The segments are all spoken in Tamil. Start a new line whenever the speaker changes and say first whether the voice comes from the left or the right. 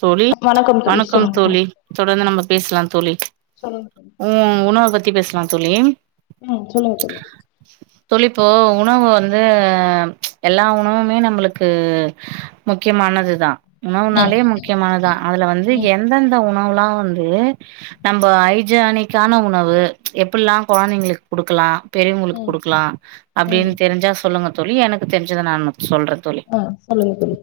right: தோழி வணக்கம் தோழி தொடர்ந்து நம்ம பேசலாம் தோழி
left: சொல்லுங்க தோழி
right: உ உணவ பத்தி பேசலாம் தோழி
left: ம் சொல்லுங்க தோழி
right: தோழி இப்போ உணவு வந்து எல்லா மஉணவுமே நம்மளுக்கு முக்கியமானது தான் உணவு
left: ம்
right: நாலே முக்கியமான தான் அதுல வந்து எந்தந்த உணவுலாம் வந்து நம்ம ஐஜானிக்கான உணவு எப்புட்லாம் நம்ம குழந்தைங்களுக்குலாம் குடுக்கலாம் பெரியவங்களுக்கு
left: ம் ம்
right: கொடுக்கலாம்
left: ம்
right: அப்டினு தெரிஞ்சா சொல்லுங்க தோழி எனக்கு தெரிஞ்சத நானும்
left: ஆஹ் சொல்லுங்க தோழி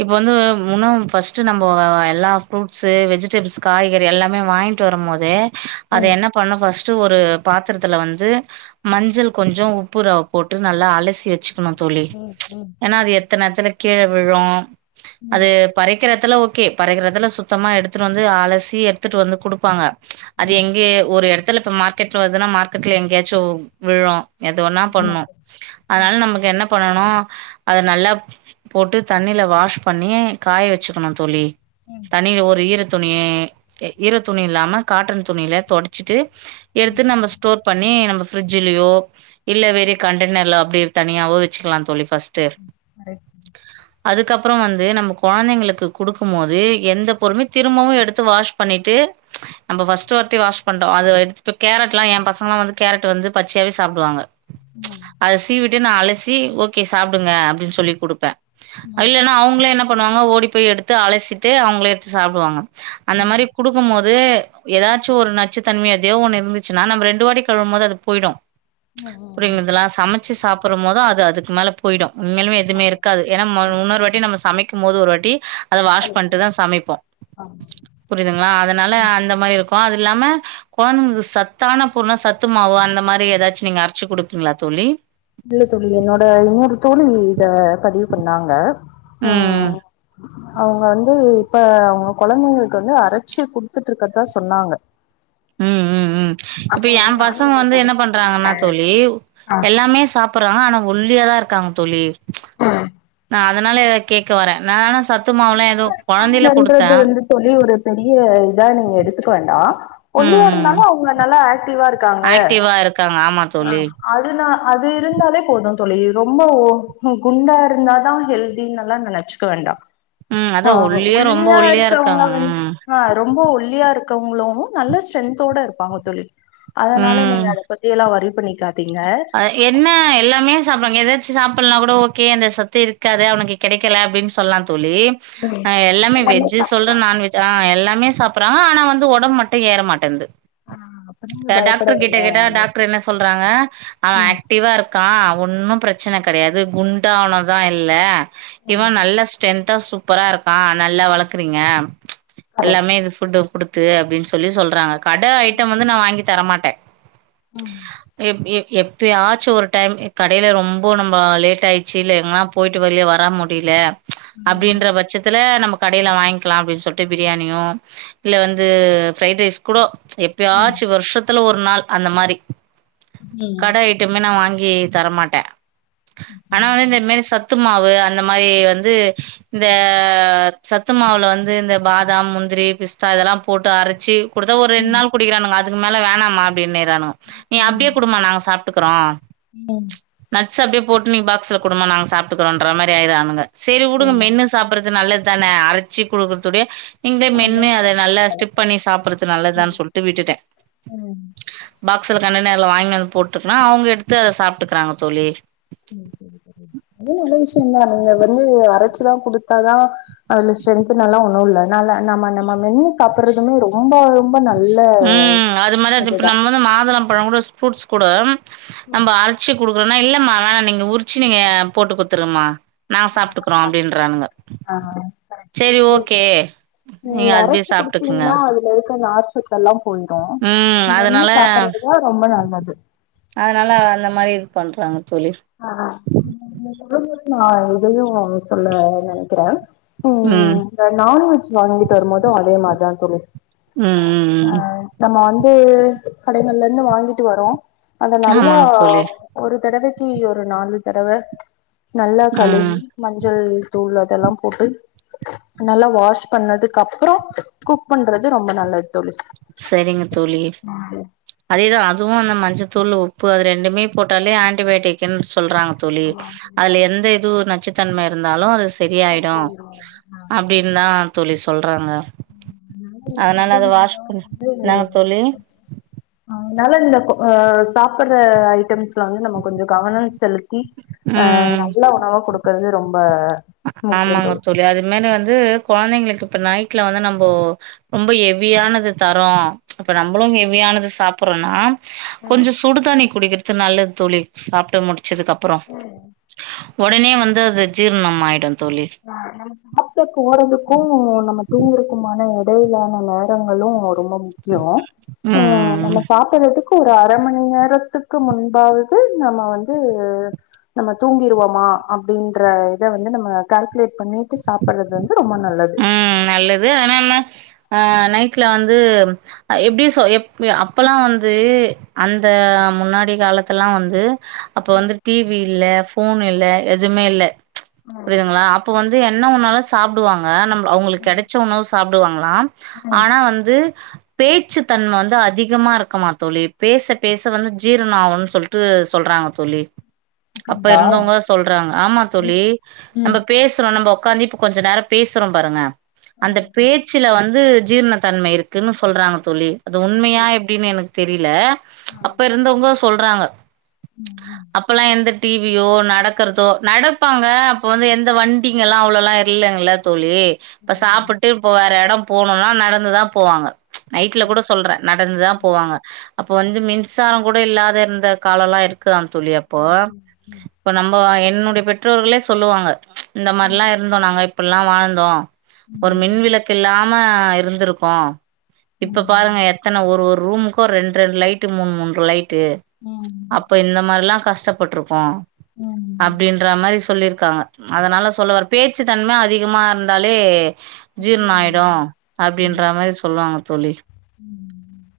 right: இப்போ வந்து முன்ன ஃபர்ஸ்ட்டு நம்ம எல்லா ஃப்ரூட்ஸு வெஜிடபிள்ஸ் காய்கறி எல்லாமே வாங்கிட்டு வரும் போதே அத
left: ம்
right: என்ன பண்ணும் பர்ஸ்ட்டு ஃபஸ்ட் ஒரு பாத்துரத்துல வந்து மஞ்சள் கொஞ்சோ உப்புலா போட்டு நல்லா அலசி வச்சி கனும் தோழி ம் ஏன்னா அது எத் த நேரத்துல கீழ விழும்
left: ம்
right: த்துல ஓகே பறக்கிறதுல சுத்தமா எடுத்துடு வந்து அலசி எடுத்துட்டு வந்து குடுப்பாங்க அது
left: ம்
right: எங்கே ஒரு இட இத்துல இப்ப மார்க்கெட்ல வருதுன்னா மார்கெட்ல எங்கயாச்சும் விழும் எது ஒன்னா
left: ஆமா
right: பண்ணும்
left: தோழி
right: அதனால
left: ம்
right: நமக்கு என்ன பண்ணணு ம் அத நல்லா போட்டு தண்ணில வாஷ் பண்ணி காய வச்சுக்கணும் தோழி
left: ம்
right: தனிய ஒரு ஈர துணி ஈர துணி இல்லாம காட்டன் துணியில தொடச்சிட்டு
left: ம்
right: எடுத்து நம்ம ஸ்டோர் பண்ணி நம்ம ப்ரிட்ஜ்லயோ இல்ல வேற கண்டெனர்ல அப்டி தனியாவோ வச்சுக்கலா தோழி ஃபஸ்ட்டு
left: கரெக்ட்
right: அதுக்கப்றோ வந்து நம் கொழந்தைங்களுக்கு குடுக்கு மோது எந்த பொறுமே திரும்பவும் எடுத்து வாஷ் பண்ணிட்டு நம்ப ஃபஸ்ட் வாட்டி வாஷ் பண்ட்டோம் அத எடுத்து இப்ப கேரட்லா எ பசங்கலா வந்து கேரட் வந்து பச்சையாவே சாப்டுவாங்க
left: ம்
right: அத சீவிட் டு நா அலசி ஓகே சாப்டுங்க அப்டின் சொல்லி குடுப்பேன்
left: ம்
right: இல்லனா அவுங்களே என்ன பண்ணுவாங்க ஓடி போய் எடுத்து அலசிட்டு அவுங்களே எடுத்து சாப்டுவாங்க
left: ம்
right: அந்த
left: ம்
right: மாரி குடுக்கு போ து ஏதாச்சு ஒரு நச்சுத்தன்மை ஏதோ ஒன்னு இருந்துச்சுனா நம்ம ரெண்டு வாட்டி கழும்போது அது போய்டும்
left: ம் ம்
right: புரியுதுங்கள சமைச்சு சாப்டும் போது அது அதுக் மேல போய்டும் உண்மைலுமே எதுமே
left: ஆமா
right: இருக்காது ஏனா
left: ஆமா
right: முன்னொரு வாட்டி நம்ப சமைக் மோது ஒரு வாட்டி அத வாஷ் பண்ட்டு தா
left: கலைக்கணும்
right: சமைப்போ
left: ஆமா
right: புரியுதுங்களா அதனால
left: ம்
right: அந்த மாரி இருக் அது இல்லாம கொழந்தைகளுக்கு சத்தான பொருனா சத்து மாவு அந்த மாரி ஏதாச்சு நீங்க அரச்சு குடுப்பீங்களா தோழி
left: இல்ல தோழி என்னோட இன்னொரு தோழி இத பதிவு பண்ணாங்க ஆ
right: ம்.
left: அவுங்க வந்து இப்ப அவுங்க கொழந்தைங்களுக்கு வந்து அரச்சு குடுத்துட்டுருக்கறதா சொன்னாங்க
right: ம் ம் ம்
left: அப்ப
right: இப்ப
left: வந்து
right: எம்
left: நானு
right: பசங்க வந்து
left: உனக்கு
right: என்ன
left: அரச்சு
right: பண்றாங்கன்னா
left: குடுக்குறே
right: தோழி எல்லாமே சாப் ப்புறா ஆனா ஒல்லியாதா இருக்காங்க தோழி நா அதனால ஏ கேக்க வர நானாஸ்
left: [unintelligible] வந்து தோழி ஒரு பெரி இதா நீங்க எடுத்துக்க வேண்டா
right: ம்,
left: ஒல்லியா
right: ம்.
left: இருந்தாலு அவுங்க நல்லா ஏக்டிவா இருக்காங்க
right: ஆக்டிவா இருக்காங்க. ஆமா
left: அ
right: தோழி.
left: அது நா அது இருந்தாலே போதுந் தொழி ரொம்பவு குண்டா இருந்தாதா ஹெல்தினல்லா நெனச்சுக்க வேண்டா
right: ம் அதா
left: ஆ ஆ
right: ரொம்ப
left: ஒல்லியா இருக்கவங்க
right: இருக்காங்க
left: வந்து
right: ம்
left: ஆ ரொம்போ ஒல்லியா இருக் கவங்களு னு நல்ல ஸ்ட்ரென்தோட ப்பாங்க தோழி அதனால நீங்க
right: ம்
left: அத பத்தி எல்லா வொரி பண்ணிக்கா
right: அ என்ன எல்லாமே சாப்படுவாங்க எது எது சாப்பல்னா கூட ஓகே அந்த சத்து இருக்காது அவனுக்கு கெடைக்கல அப்டின் சொல்லான் தோழி எல்லாமே வெஜ்ஜி சொல்ற நான்வெஜ் ஆ எல்லாம் எல்லாமே சாப்புறா ஆனா வந்து ஒடம்பு மட்டு ஏற மாட்டேன்து
left: ஆ அப்ப நீங்க பயப்பட
right: டாக்டர் கிட்ட
left: வேண்டா
right: கேட்ட டாக்டரு என்ன சொல்றாங்க அவ
left: ம்
right: ஏக்டிவா இருக்கா ஒன்னும் பிரச்சன கெடையாது குண்டாவனதா இல்ல இவ
left: ம்
right: நல்லா ஸ்ரென்த் ட்டா சூப்பரா இருக்கா நல்லா வளக்குறீங்க
left: கரெக்ட்
right: எல்லாமே இது ஃபுட்டு குடுத் து அப்டின் சொல்லி சொல்றாங்க கட ஐட்டம் வந்து நா வாங்கி தர மாட் ட்ட
left: ம்
right: எம் எ எப் எப்போயாச்சு ஒரு டைம் கடையில் ரொம்ப நம்ம லேட் ஆயிடுச்சு இல்ல எங்கன்னா போயிட்டு வழியே வர முடில
left: ம்
right: அப்படின்ற பட்சத்துல நமக்கு கடைலா வாங்கிக்கலா அப்படின்னு சொல்லிட்டு பிரியாணியு இல்ல வந்து ஃரைட் ரைஸ் கூட எப்பயாச்சு வருஷத்துல ஒரு நாள் அந்த மாதிரி கட
left: ம்
right: ஐட்டமே நா வாங்கி யே தரமாட்டே ஆனா
left: ம்
right: அவ இந்தமிரி சத்து சத்து மாவு அந்த மாதிரி வந்து இந்த சத்து மாவுல வந்து இந்த பாதாம் முந்திரி பிஸ்தா இதெல்லா போட்டு அரச்சி கொடுத்த ஒரு ரெண்டு
left: ம்
right: நாள் குடிக்கிறானுங்க அது அதுக் மேல வேணாமா இ நேரானு நீ அப்டியே குடுமா நாங்க சாப்பிட்டுக்குறோ
left: ம்
right: போட்டு நீ பாக்ஸ்ல குடுமா நாங்க சாப்ட்டுக்குறோங்ர மாரி ஆய்ரானுங்க சரி
left: ஆ
right: உடுங்க மென்னு சாப்டுறது நல்லது தனே அரச்சி கொடுக்கறதுடைய இங்க மென்னு
left: ஆமாங்க
right: அத
left: சகோதரி
right: நல்லா ஸ்டிப் பண்ணி சாப்பறது நல்லதான்னு
left: ம்
right: சொல்லிட்டு விட்டுட்டே
left: ம்
right: பாக்ஸ்ல கண்டெ்னனர்ல வாங்கிய ட்கு நா அவுங்க எடுத்து அத சாப்பிட்டுக்கறாங்க தோழி
left: அ நல்ல விஷயம்தா நீங்க வந்து அரைச்சுல்லா கொடுத்தாதா அதுல ஸ்ட்ரென்த்னல்லா ஒண்ணு இல்ல அதனால நம் நம்ம மென்னு சாப்பிடுறதுமே ரொம்ப ரொம்ப நல்
right: ம் அது மாரி இப்ப நம்ம வந்து மாதளம் பழோ கூட ஸ்பூர்ட்ஸ் குட
left: ம்
right: நம்ம அரட்சிய குடுக்கற மா இல்லமா வேணா நீங்க உரிச்சு நீங்க போட்டு கொடுத்துருமா நா
left: ஆ நல்லா
right: சாப்பிட்டுக்கறோ
left: சாப்பிடுறேன்.
right: அப்படின்றானுங்க
left: ஆ, கரெக்ட்.
right: சேரி
left: அது
right: ஓகே நீங்க அதுபய சாப்பிட்டுக்குங்க
left: அப்டியே நார்சத்தல்லா
right: ம் அதனால
left: ரொம்ப நல்லது
right: அதனால அந்த மாரி இரு பண்றாங்க தோழி
left: ஆ சொல்லும்போது நா இதையு சொல்ல நெனைக்கிறே ம் நா நான்வெஜ் வாங்கிட்டு வரும் போதும் அதே மாரிதா இருக் [unintelligible]
right: உ உ உ
left: உ கடைகள்ல இருந்து வாங்கிட்டு வரோ அத நல்லா
right: ஆமாங்க தோழி
left: ஒரு தடவைக் தி ஒரு நாலு தடவ நல்லா
right: ம்
left: கழுகி மஞ்சள் தூள இதெல்லா போட்டு நல்லா வாஷ் பண்ணதுக்கு அப்பறோ குக் பண்றது ரொம்ப நல்லது தோழி
right: சேரிங்க தோழி அதேதா அதுவு அந்த மஞ்சத் தூள் உப்பு அது ரெண்டுமே போட்டாலே ஆன்டிபயாட்டிகன்னுஸ் சொல்றாங்க தோழி அதுல எந்த இதுவு நச்சுத்தன்மை இருந்தாலு அதுஸ் சரியாயிடு அப்டின் தா தோழி சொல்றாங்க
left: அதனால ஃபுட்டு
right: அத வாஷ்
left: [inaudible]
right: பண்ணி என்னங்க தோழி
left: அதனால இந்தப்ப ஆ சாப்பிட்ற ஐட்டம்ஸ்ல வந்து நம்ம கொஞ்ச கவனம் செலுத்தி அ
right: ம்
left: நல்ல உணவா குடுக்குறது ரொம்ப ஆ
right: ஆமாங்க தோழி அது மாரி வந்து கொழந்தைங்களுக்கு இப்போ நைட்ல வந்து நம்ம ரொம்ப ஹெவியானத தரோ இப்போ நம்மளு ஹெவியானத சாப்பிட்றோம்னா கொஞ்சோ சுடுதண்ணி குடிக்கர்து நல்லது தோழி சாப்ட் முடிச்ச ச்சதுக்கப்புறோ உடனே வந்து அது ஜீர்ணம் ஆயிடு
left: ஆ நம்ம சாப்ட போறதுக்கு நம்ம தூங்கறக்குமான [unintelligible] விலான வெவரங்களு ரொம்ப முக்கியோஆ
right: ம், ம்,
left: நம்ம
right: ம்.
left: சாப்பிட்றதுக்கு ஒரு அரை மணி நேரத்துக்கு முன்பாவது நம்ம வந்து நம்ம தூங்கிருவோமா அப்படின்ற இத வந்து நம்ம கால்குலேட் பண்ணிட்டு சாப்பிடுறது வந்து ரொம்ப நல்லது
right: ம் நல்லது ஆன என்ன ஆ நைட்டில வந்து எப்படி சொ எப் அப்பல்லாம் வந்து அந்த முன்னாடி காலத்தலாம் வந்து அப்ப
left: ம்
right: வந்து டி வி இல்ல ஃபோன் இல்ல எதுவுமே இல்ல புரியுதுங்களா அப்ப வந்து என் எல்லாம் ஒன்னா தான் சாப்டுவாங்க அவுங்களுக்கு கெடைச்ச உணவு சாப்பிடுவாங்களாம்
left: ம்
right: ஆனா வந்து பேச்சு தன்மை வந்து அதிகமா இருக்குமா தோழி பேச பேச வந்து ஜீரணம் ஆவும்னு சொல்லிட்டு சொல்றாங்க தோழி அப்ப
left: அப்டிங்களா
right: இருந்தவங்க சொல்றாங்க ஆமா
left: ம்
right: தோழி நம்ம
left: ம்
right: பேசுரோம் நம்ம உட்காந்து இப்ப கொஞ்ச நேரம் பேசுறோம் பாருங்க அந்த
left: ம் ம்
right: பேச்சுல வந்து ஜீர்ணத்தன்மை இருக்குன்னு சொல்றாங்க தோழி அது உண்மையா எப்படின்னு எனக்கு தெரியல அப்ப இருந்தவங்க சொல்றாங்க அப்பல்லாம் எந்த டி வி யோ நடக்கிறதோ நடப்பாங்க அப்ப வந்து எந்த வண்டிங்க எல்லாம் அவ்வளோல்லாம் இல்லைங்கள தோழி இப்ப சாப்பிட்டு இப்ப வேற இடம் போனும்னா நடந்துதான் போவாங்க நைட்ல கூட சொல்றேன் நடந்துதான் போவாங்க அப்போ வந்து மின்சாரம் கூட இல்லாத இருந்த காலம்லாம் இருக்கு இருக்கிறான் தோழி அப்போ இப்ப நம்மோ என் உன்னுடைய பெற்றோர்களே சொல்லுவாங்க இந்த மாதிரியலா இருந்தோம் நாங்க எல்லாம் வாழ்ந்தோம் ஒரு மின்விளக்கு இல்லாம இருந்திருக்கோம் இப்ப பாருங்க எத்தன ஒரு ஊர் ரூமுக்கோ ரெண் ரெண் லைட் டு மூனு மூனு லைட் டே
left: ம்
right: அப்ப இந்த மாரில்லா கஷ்டப்பட்ருக்கோ
left: ம்
right: அப்டின்ற மாரி சொல்லிரு இருக்காங்க அதனால சொல்லவர பேச்சு தன்ம அதிக சும்மா இருந்தாலே ஜீரணோ ஆயிடு
left: ம் ம்
right: அப்டின்ற மாரி சொல்லுவாங்க தோழி
left: ம்.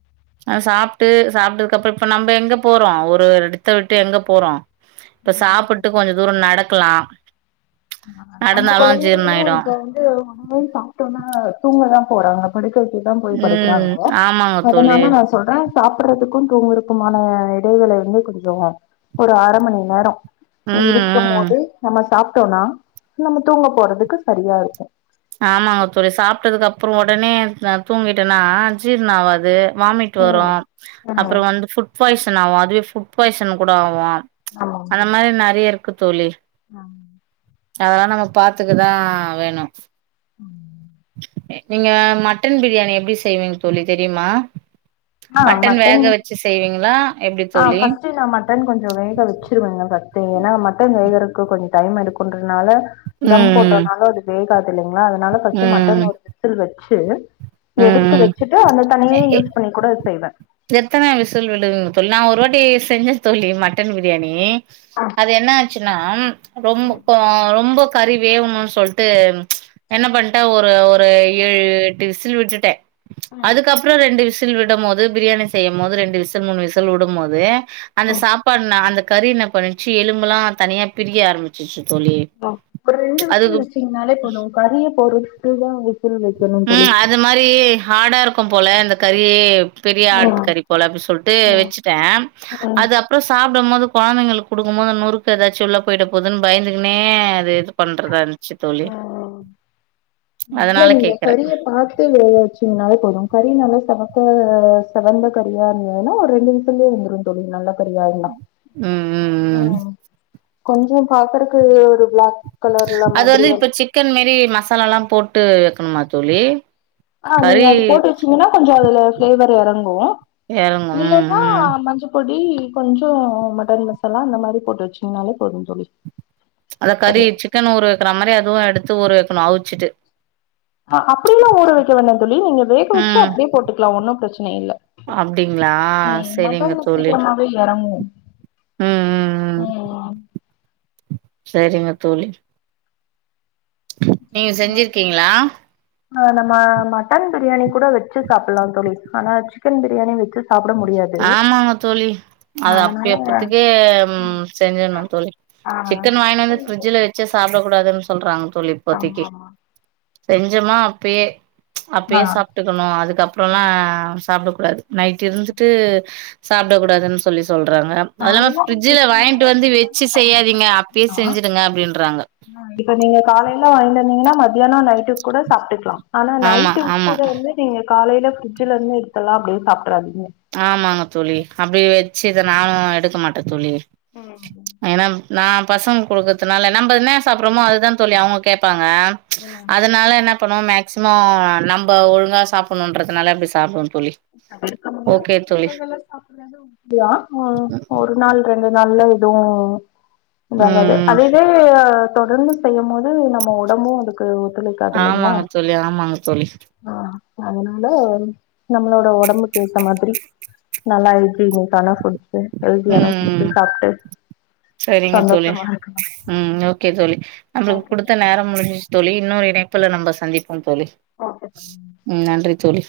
right: அது சாப் விட்டு சாப்ட்டதுக்கப்புறோ இப்ப நம்ம எங்க போறோ ஒரு எடத்த விட்டு எங்க போறோ இப்ப
left: ம்.
right: சாப்புட்டு கொஞ்சோ தூரம் நட க்கலா
left: நம்ம கொழந்தைய இப்ப வந்து உடனே சாப்டோம்னா து தூங்கதா போறே இவன படுக்க வெ இப்தா போய்
right: ம்
left: படுக்குறாங்க
right: ஆமாங்க தோழி.
left: அதனால நா சொல்றே சாப்றதுக்கு தூங்குறக்குமான இடைவேளை வந்து கொஞ்சோ ஒரு அர மணி நேரோ தூங்கி
right: ம்,
left: இருக்கும்
right: ம்.
left: போதே நம்ம சாப் டோனா நம்ம தூங்க போறதுக்கு சரியா இருக்கு
right: ஆம்மாங்க தோழி சாப்ட்டதுக்கு அப்றோ ஒடனே தூங்கிட்டேனா ஜீர்ண ஆவாது வாமிட் வரு
left: ம்
right: அப்றோ
left: ம்
right: வந்து ஃபுட் பாய்சன் ஆவு அதுவே ஃபுட் பாய்சன் கூட ஆவு
left: ஆமாங்க
right: அந்த
left: தோழி
right: மாரி நெறய இருக்கு தோழி அதெல்லா நம்ம பாத்துக்க தா வேணு
left: உம்ம்
right: நீங்க மட்டன் பிரியாணி எப்டி செய்வீங்க தோழி தெரியுமா மட்டன் வேகவச்சு செய்வீங்களா எப்டி
left: ஆ
right: தோழி?
left: ஃபஸ்டு நா மட்டன் கொஞ்சோ வேக வச்சிருவேங்க பஸ் ஏன்னா மட்டன் வேகுறதுக்கு கொ கொஞ்ச டைம் எடுக்குன்றதுனால தம்
right: ம், ம்.
left: போட்டனால அது வேக இல்லலைங்களா அதனால
right: ம்,
left: ஃபர்ஸ்டு மட்டன்
right: ம்.
left: ஒரு விசில் வச்சு [unintelligible]
right: ம்,
left: எடுத்து
right: ம்.
left: வச்சிட்டு அந்த தண்ணியே
right: எ
left: யூஸ் பண்ணி கூட செய்வே
right: எத்தன விசில் விடுவிங்க தோழி நா ஒரு வாட்டி செஞ்ச தோழி மட்டன் பிரியாணி அது என்னா சின்னா ரொம்போ
left: ம்
right: கோ ரொம்போ கறி வேவுணுன் சொல்ட்டு என்ன பண்ட்டே ஒரு ஒரு ஏழு எட்டு விசில் விட்டுட்டே
left: ம்
right: அதுக்கப்புறோ ரெண்டு விசில் தில் விடம்மோது பிரியாணி செய்யம் மோது ரெண்டு விசுல் மூணு விசுல்வுடும்மோது அந்த
left: ம்
right: சாப்பாடுனா அந்த கறி இன்னா பண்ணிச்சி எலும்புலா தனியா பிரிய ஆரம்பிச்சிரிசி
left: அப்பற ரெண்டு விசுல் வச்சீங்ன்னாலே போது கறியபோரு க்கு தா விக்
right: ம் அது மாரி ஹாடா இருக் க்கு போல இந்த கறி பெரிய
left: ம்
right: ஆட்டு கறி போல அப்பிடி சொல்ட்டு
left: ம்
right: வச்சுட்டே
left: ம்
right: அது அப்புறோ சாப் ண்ட போது கொழந்தைங்களுக்கு குடுக்கு போது நொறுக்கு ஏதாச்சு உள்ள போய்டபோதுன்னு பயந்துக்கனே அது இது பண்றதா இ ச்சி தோழி
left: ம்.
right: அதனால கே
left: கறிய பாத்து எதாச்சுங்கனால போரு கறி நல்லா செவக்க சவந்த கறியா இருந்துன்னா ஒரு ரெண்டு நிமிஷத்துலயே வெந்துரு தோழி நல்லா கறியான்னா ம் கொஞ்சோ பாக்குறக்கு ஒரு பிளாக் கலர்ல மா
right: அது வந்து இப்ப சிக்கன் மேறி மசாலல்லா போட் ட்டு வக்கணுமா தோழி
left: ஆ நீங்க
right: கறி
left: அது போட்டு வச்சீங்கன்னா கொஞ்சோ அதுல பிளேவர் இறங்கு
right: இறங்கும்.
left: இல்ன்னா
right: ம், ம்.
left: மஞ்ச பொ டி கொஞ்சோ மட்டன் மசாலா அந்த மாரி போட்டுவச்சீங்ன்னாலே போது தோழி
right: அத கறி
left: சரி
right: சிக்கன் ஊர வைக்கற மாரி அதுவு எடுத் எத்து ஊற வைக்கணு அவுச்சுட்டு
left: ஆ அப்டியெல்லா ஊர வக்க வேண்டா தோழி நீங்க வேக வச்சு
right: ம்.
left: அப்டியே போட்டுக்கலா ஒன்னு பிரச் னஇல்ல
right: அப்டிங்களா?
left: உ மட்டன்ல சீக்கிரமாவே எறங்கு
right: உ உ உ
left: ம்
right: சரிங்க தோழி நீங்க செஞ்சிருக்கீங்களா
left: ஆ நம்ம மட்டன் பிரியாணி கூட வச்சு சாப்பிட்லா சொல்லி ஆனா சிக்கன் பிரியாணி வெச்சு
right: ஆமாங்க தோழி அது அப்டி
left: அதனால
right: அப்பத்துக்கே செஞ்சிடணு தோழி
left: ஆ ஆமா
right: சிக்கன் வாங்கினு வந்து ஃப்ரிட்ஜுல வச்சு சாப்பிட கூடாதுனு சொல்றாங்க தோ தோழி இப்போதைக்கி
left: ஆமா
right: செஞ்சமா அப்பயே அப்பயே சாப்ட்டுக்கணு
left: ஆ
right: அதுக்கப்றோலா சாப்ட கூடா கூடாது நைட் இருந்து ட்டு சாப்பிட கூடாதுன்னு சொல்லி சொ சொல்றாங்க அது இல்லாம
left: காலையில நீங்க
right: ஃபிரிட்ஜ்ல
left: வச்சீங்கன்னா
right: வாங்கிட்டு வந்து
left: மத்தியானோ
right: வச்சு
left: நைட்டு கூட
right: செய்யாதீங்க அப்பயே
left: சாப்ட்டுக்கலா
right: செஞ்சுடுங்க அப்டின்றாங்க
left: னா வாங்கந்தீங்கன்னா மத்தியானோ நைட்டு கூட சாப்ட்டுக்கலா ஆனா
right: ஆமா
left: நைட்டு
right: ஆமா
left: வச்சத வந்து நீங்க காலையில ஃபிரிட்ஜ்ல இருந்து எடு எல்லா அப்டியே சாப்
right: ஆமாங்க தோழி அப்டி வச்சுதா நானு எடுக்க மாட்டே தோலி
left: ம்
right: ஏன்னா நா பசங்க கொடுக்கறதுனால நம்ம என்ன சாப்பிட்றோமோ அதுதா தோலி அவங்க கேப்பாங்க ஆ அதனால என்ன அப்பனு மேக்ஸிமோ நம்ம ஒழுங்கா சாப்பிட்ணுன்றதுனால அப்டி சாப்ட்னு தோலி
left: [inaudible] சாப்பிடா ஒரு நாள் இதுநல்ல இதுவு
right: ம்
left: இதாகாது
right: ம்
left: அதேதே அ தொடர்ந்து செய்யும்போது அது நம்ம உடம்பு அதுக்கு ஒத்துழைக்காது இல்லைங்களா
right: ஆமாங்க தோழி ஆமாங்க தோழி
left: ஆ அதனால நம் நம்மோட உடம்பு ஏத்த மாதிரி நல்லா இருக்குனு
right: ம் ம்
left: சாப்ட்டு
right: செரிங்க தோழி
left: சந்தோஷமா இருக்கணு
right: ம் ஓகே தோழி நம்மளுக்கு
left: ஓகே
right: குடுத்த
left: சார்
right: நேரம் முடிஞ்சுச்சு தோழி இன்னொரு இனைப்புல நம்ம சந்திப் ஆ தோழி
left: ஓகே
right: ம் நன்றி தோழி